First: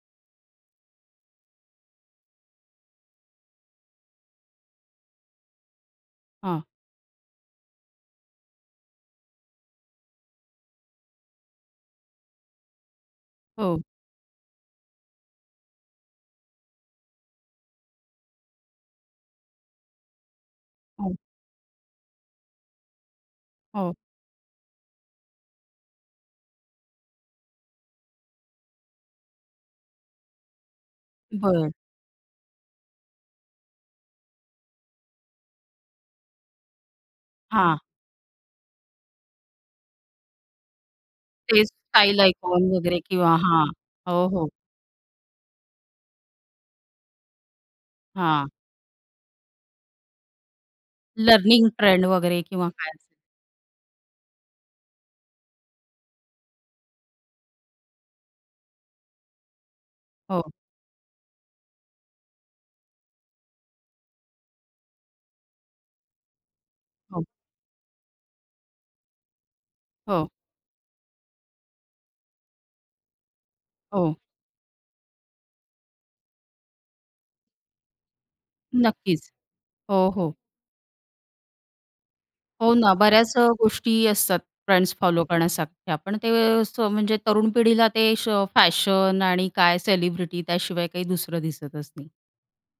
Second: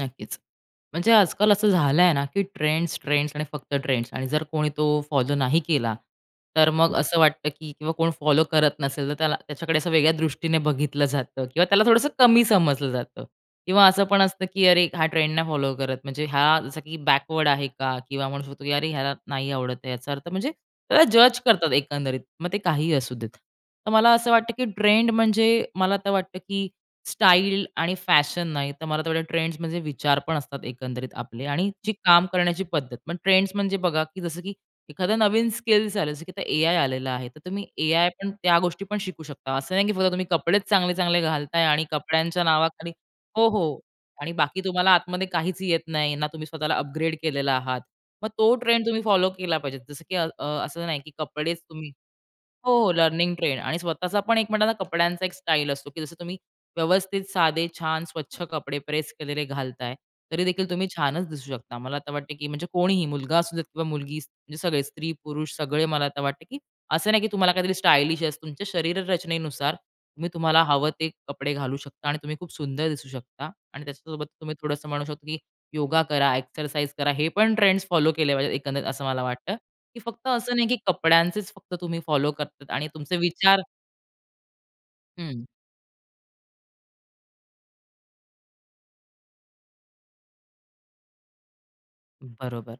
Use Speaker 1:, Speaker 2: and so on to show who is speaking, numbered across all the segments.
Speaker 1: नक्कीच. म्हणजे आज-काल असं झालंय ना, की ट्रेंड्स, ट्रेंड्स आणि फक्त ट्रेंड्स आणि जर कोणी तो फॉलो नाही केला,
Speaker 2: हां.
Speaker 1: तर मग असं वाटतं, की किंवा कोण फॉलो करत नसेल, तर त्याला त्याच्याकडे असं वेगळ्या दृष्टीने बघितलं जातं किंवा त्याला थोडंसं कमी समजलं जातं.
Speaker 2: हो.
Speaker 1: किंवा असं पण असतं की "अरे, हा ट्रेंड नाही फॉलो करत, म्हणजे हा, जसं की बॅकवर्ड आहे का?" किंवा म्हणू शकतो की "अरे, ह्याला नाही आवडत आहे. याचा अर्थ" म्हणजे त्याला
Speaker 2: हो.
Speaker 1: जज करतात एकंदरीत. मग ते काहीही असू देत. तर
Speaker 2: हो.
Speaker 1: मला असं वाटतं की ट्रेंड म्हणजे मला तर वाटतं की स्टाईल आणि फॅशन नाही, तर मला ते ट्रेंड्स म्हणजे विचार पण असतात एकंदरीत आपले. आणि
Speaker 2: बरं.
Speaker 1: जी काम करण्याची पद्धत. पण ट्रेंड्स म्हणजे बघा की जसं की एखादा नवीन स्किल्स आले की एआय आलेला आहे. तर तुम्ही
Speaker 2: हां.
Speaker 1: एआय पण त्या गोष्टी पण शिकू शकता, असं नाही की फक्त तुम्ही कपडे चांगले-चांगले घालताय
Speaker 2: ते
Speaker 1: आणि
Speaker 2: स्टाईल
Speaker 1: कपड्यांच्या
Speaker 2: आयकॉन
Speaker 1: नावाखाली
Speaker 2: वगैरे किंवा
Speaker 1: हो,
Speaker 2: हां.
Speaker 1: हो.
Speaker 2: हो,
Speaker 1: आणि
Speaker 2: हो.
Speaker 1: बाकी तुम्हाला आतमध्ये काहीच येत नाही, ना तुम्ही स्वतःला अपग्रेड केलेला आहात. मग
Speaker 2: हां.
Speaker 1: तो ट्रेंड तुम्ही फॉलो केला पाहिजे. जसं की अ, असं नाही की कपडेच
Speaker 2: लर्निंग
Speaker 1: तुम्ही
Speaker 2: ट्रेंड वगैरे किंवा
Speaker 1: हो,
Speaker 2: काय
Speaker 1: हो
Speaker 2: असेल.
Speaker 1: लर्निंग ट्रेंड आणि स्वतःचा पण एक म्हणता ना, कपड्यांचा एक स्टाईल असतो, की जसं तुम्ही व्यवस्थित, साधे, छान, स्वच्छ कपडे प्रेस केलेले घालताय. तरी
Speaker 2: हो.
Speaker 1: देखील तुम्ही छानच दिसू शकता. मला आता वाटत, की म्हणजे कोणीही मुलगा असू देत किंवा मुलगी, म्हणजे सगळेच, स्त्री-पुरुष सगळे मला आता वाटत की असं नाही,
Speaker 2: हो.
Speaker 1: की तुम्हाला काहीतरी स्टाइलिश असं. तुमच्या शरीर रचनेनुसार
Speaker 2: हो.
Speaker 1: तुम्ही तुम्हाला हवं ते कपडे घालू शकता आणि तुम्ही खूप सुंदर दिसू शकता. आणि
Speaker 2: हो.
Speaker 1: त्याच्यासोबत तुम्ही थोडंस म्हणू शकता, की योगा करा, एक्सरसाइज करा. हे पण ट्रेंड्स फॉलो केले पाहिजेत. एकंदरीत असं मला
Speaker 2: नक्कीच.
Speaker 1: वाटतं, की
Speaker 2: हो,
Speaker 1: फक्त
Speaker 2: हो.
Speaker 1: असं नाही की कपड्यांचेच फक्त तुम्ही फॉलो करतात
Speaker 2: हो,
Speaker 1: आणि
Speaker 2: ना.
Speaker 1: तुमचे
Speaker 2: बऱ्याच अ,
Speaker 1: विचार
Speaker 2: गोष्टी असतात. ट्रेंड्स फॉलो
Speaker 1: हं.
Speaker 2: करण्यासारख्या. पण ते अ, म्हणजे तरुण पिढीला ते श फॅशन आणि काय सेलिब्रिटी त्याशिवाय काही दुसरं दिसतच नाही.
Speaker 1: बरोबर.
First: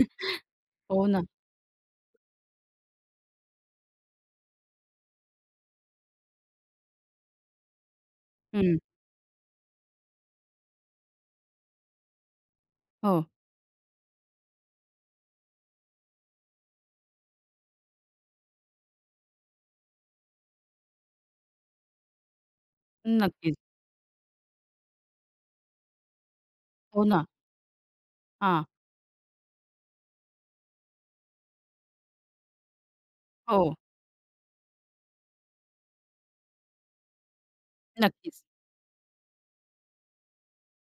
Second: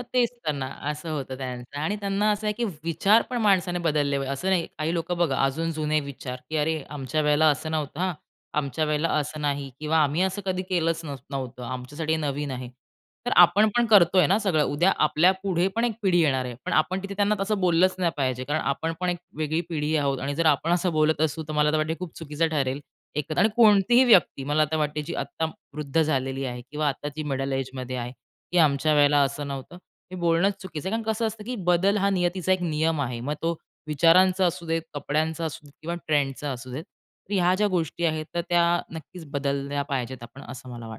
Speaker 1: मग तेच तर ना,
Speaker 2: हो,
Speaker 1: असं
Speaker 2: ना.
Speaker 1: होतं त्यांचं. आणि त्यांना असं आहे, की विचार पण माणसाने बदलले पाहिजे. असं नाही, काही लोकं बघा अजून जुने विचार, की "अरे, आमच्या वेळेला असं नव्हतं हां.
Speaker 2: हं.
Speaker 1: आमच्या वेळेला असं नाही किंवा आम्ही असं कधी केलंच नाही नव्हतं आमच्यासाठी हे नवीन आहे."
Speaker 2: हो.
Speaker 1: तर आपण पण करतोय ना, सगळं. उद्या आपल्या पुढे पण एक पिढी येणार आहे. पण आपण तिथे त्यांना तसं बोललंच नाही पाहिजे. कारण आपण पण एक वेगळी पिढी आहोत. आणि जर आपण असं बोलत असू, तर मला तर वाटते खूप चुकीचं ठरेल एकतर आणि
Speaker 2: नक्कीच.
Speaker 1: कोणतीही व्यक्ती मला आता वाटते, जी आता वृद्ध झालेली आहे किंवा
Speaker 2: हो,
Speaker 1: आता जी
Speaker 2: ना.
Speaker 1: मिडल एजमध्ये आहे, की
Speaker 2: हां.
Speaker 1: "आमच्या वेळेला असं नव्हतं." हे बोलणंच चुकीचं आहे, कारण कसं असतं की बदल हा नियतीचा एक नियम आहे. मग तो
Speaker 2: हो.
Speaker 1: विचारांचा असू देत, कपड्यांचा असू देत किंवा ट्रेंडचा असू देत. तर ह्या ज्या गोष्टी आहेत,
Speaker 2: नक्कीच.
Speaker 1: तर त्या नक्कीच बदलल्या पाहिजेत आपण, असं मला वाटतं.